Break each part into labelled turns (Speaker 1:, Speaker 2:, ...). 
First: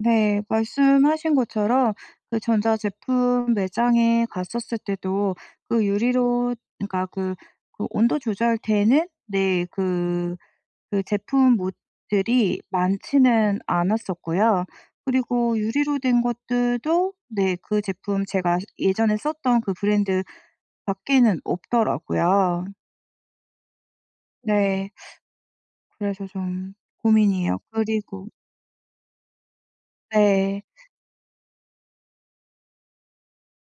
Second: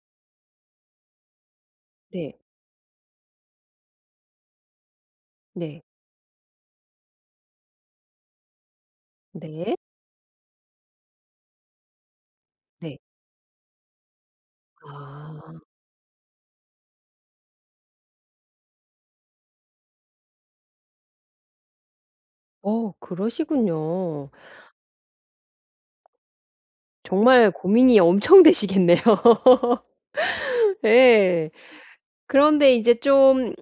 Speaker 1: 네. 말씀하신 것처럼
Speaker 2: 네.
Speaker 1: 그 전자 제품 매장에 갔었을 때도
Speaker 2: 네.
Speaker 1: 그 유리로 그러니까 그 오 온도 조절되는 네
Speaker 2: 네.
Speaker 1: 그 그 제품 모 [unintelligible] 들이
Speaker 2: 네.
Speaker 1: 많지는 않았었고요.
Speaker 2: 아.
Speaker 1: 그리고 유리로 된 것들도 네 그 제품 제가 예전에 썼던 그 브랜드밖에는 없더라고요.
Speaker 2: 어 그러시군요.
Speaker 1: 네. 그래서 좀
Speaker 2: 정말
Speaker 1: 고민이에요.
Speaker 2: 고민이
Speaker 1: 그리고
Speaker 2: 엄청 되시겠네요.
Speaker 1: 네.
Speaker 2: 예. 그런데 이제 좀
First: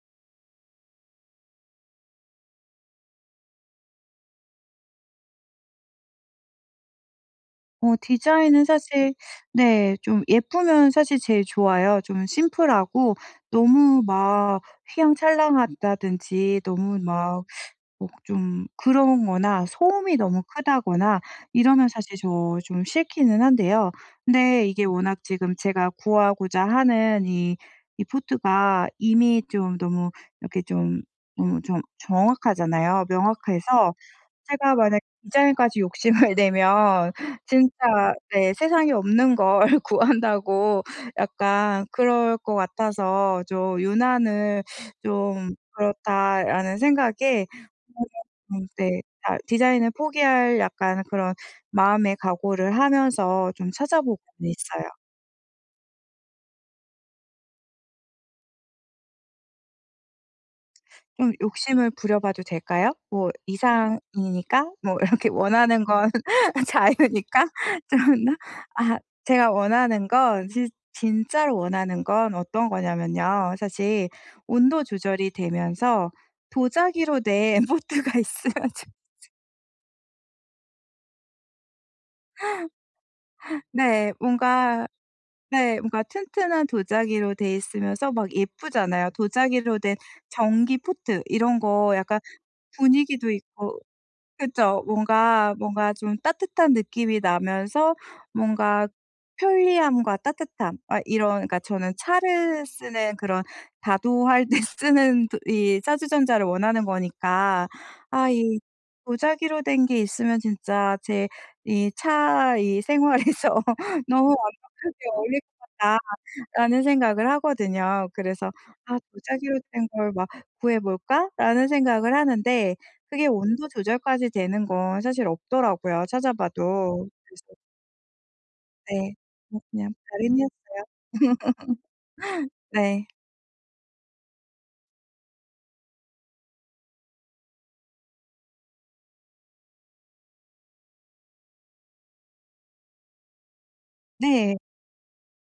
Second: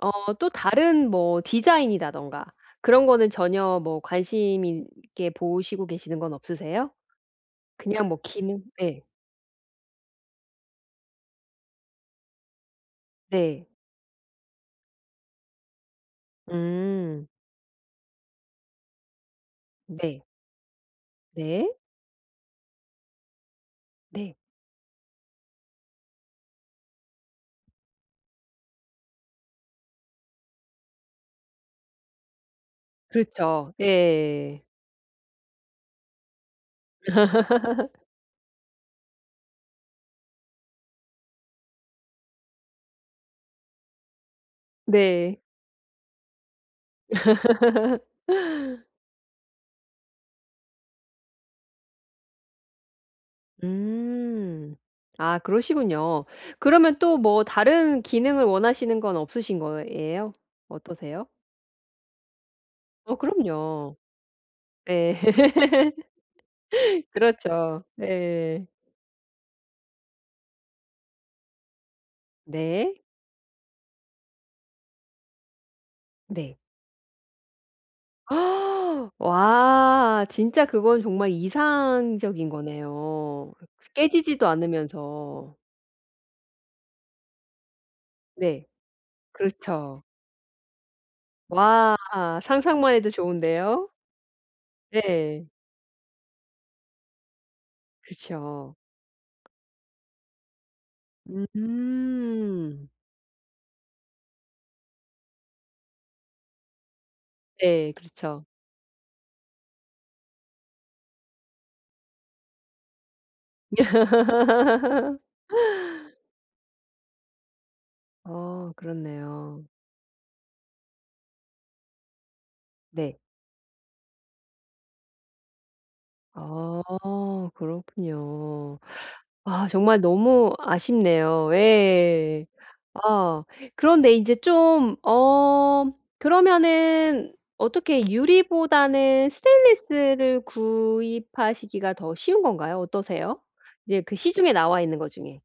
Speaker 2: 어 또 다른 뭐 디자인이라든가 그런 거는 전혀 뭐 관심 있게 보시고 계시는 건 없으세요?
Speaker 1: 어
Speaker 2: 그냥 뭐 기능
Speaker 1: 디자인은
Speaker 2: 네.
Speaker 1: 사실 네 좀 예쁘면 사실 제일 좋아요. 좀 심플하고
Speaker 2: 네.
Speaker 1: 너무 막 휘황찬란하다든지 너무
Speaker 2: 음.
Speaker 1: 막 목 좀 그런 거나 소음이
Speaker 2: 네.
Speaker 1: 너무 크다거나
Speaker 2: 네.
Speaker 1: 이러면 사실 저 좀 싫기는 한데요.
Speaker 2: 네.
Speaker 1: 근데 이게 워낙 지금 제가 구하고자 하는 이, 이 포트가 이미 좀 너무 이렇게 좀 어 좀 정확하잖아요.
Speaker 2: 그렇죠.
Speaker 1: 명확해서
Speaker 2: 예.
Speaker 1: 제가 만약 디자인까지 욕심을 내면 진짜 네 세상에 없는 걸 구한다고 약간 그럴 것 같아서 좀 유난을
Speaker 2: 네.
Speaker 1: '좀 그렇다.'라는 생각에 [unintelligible] 네 달 디자인을 포기할 약간 그런 마음의 각오를 하면서 좀 찾아보고는
Speaker 2: 음.
Speaker 1: 있어요.
Speaker 2: 아 그러시군요. 그러면 또 뭐 다른 기능을 원하시는 건 없으신 거예요? 어떠세요?
Speaker 1: 좀 욕심을 부려 봐도 될까요?
Speaker 2: 어
Speaker 1: 뭐
Speaker 2: 그럼요.
Speaker 1: 이상이니까. 뭐
Speaker 2: 네.
Speaker 1: 이렇게 원하는 건 자유니까.
Speaker 2: 그렇죠.
Speaker 1: 좀 그렇나.
Speaker 2: 네.
Speaker 1: 아 제가 원하는 건 진 진짜로 원하는 건 어떤
Speaker 2: 네.
Speaker 1: 거냐면요, 사실 온도 조절이 되면서
Speaker 2: 네.
Speaker 1: 도자기로 된 포트가 있으면 좋죠.
Speaker 2: 와. 진짜 그건 정말 이상적인 거네요 그
Speaker 1: 네.
Speaker 2: 깨지지도
Speaker 1: 뭔가
Speaker 2: 않으면서.
Speaker 1: 네 뭔가 튼튼한 도자기로 되어 있으면서 막
Speaker 2: 네.
Speaker 1: 예쁘잖아요. 도자기로 된
Speaker 2: 그렇죠.
Speaker 1: 전기 포트 이런 거
Speaker 2: 와.
Speaker 1: 약간
Speaker 2: 상상만 해도
Speaker 1: 분위기도 있고
Speaker 2: 좋은데요.
Speaker 1: 그쵸
Speaker 2: 네.
Speaker 1: 뭔가 뭔가 좀 따뜻한 느낌이 나면서
Speaker 2: 그쵸.
Speaker 1: 뭔가 편리함과 따뜻함. 아 이런 그러니까 저는 차를
Speaker 2: 음.
Speaker 1: 쓰는 그런 다도 할 때 쓰는 이 찻주전자를 원하는 거니까
Speaker 2: 네.
Speaker 1: '아
Speaker 2: 그렇죠.
Speaker 1: 이 도자기로 된 게 있으면 진짜 제 이 차 이 생활에서 너무 완벽하게 어울릴 거다.'라는 생각을 하거든요. 그래서
Speaker 2: 아.
Speaker 1: '아 도자기로
Speaker 2: 그렇네요.
Speaker 1: 된 걸 막 구해 볼까?'라는 생각을 하는데
Speaker 2: 네.
Speaker 1: 그게 온도 조절까지 되는 건 사실 없더라고요, 찾아
Speaker 2: 아.
Speaker 1: 봐도. 그래서
Speaker 2: 그렇군요.
Speaker 1: 네. 뭐
Speaker 2: 아
Speaker 1: 그냥
Speaker 2: 정말
Speaker 1: 바람이었어요.
Speaker 2: 너무 아쉽네요. 예.
Speaker 1: 네.
Speaker 2: 아 그런데 인제 좀 어 그러면은 어떻게 유리보다는 스테인리스를 구입하시기가 더 쉬운 건가요? 어떠세요? 이제 그 시중에
Speaker 1: 네.
Speaker 2: 나와 있는 거 중에.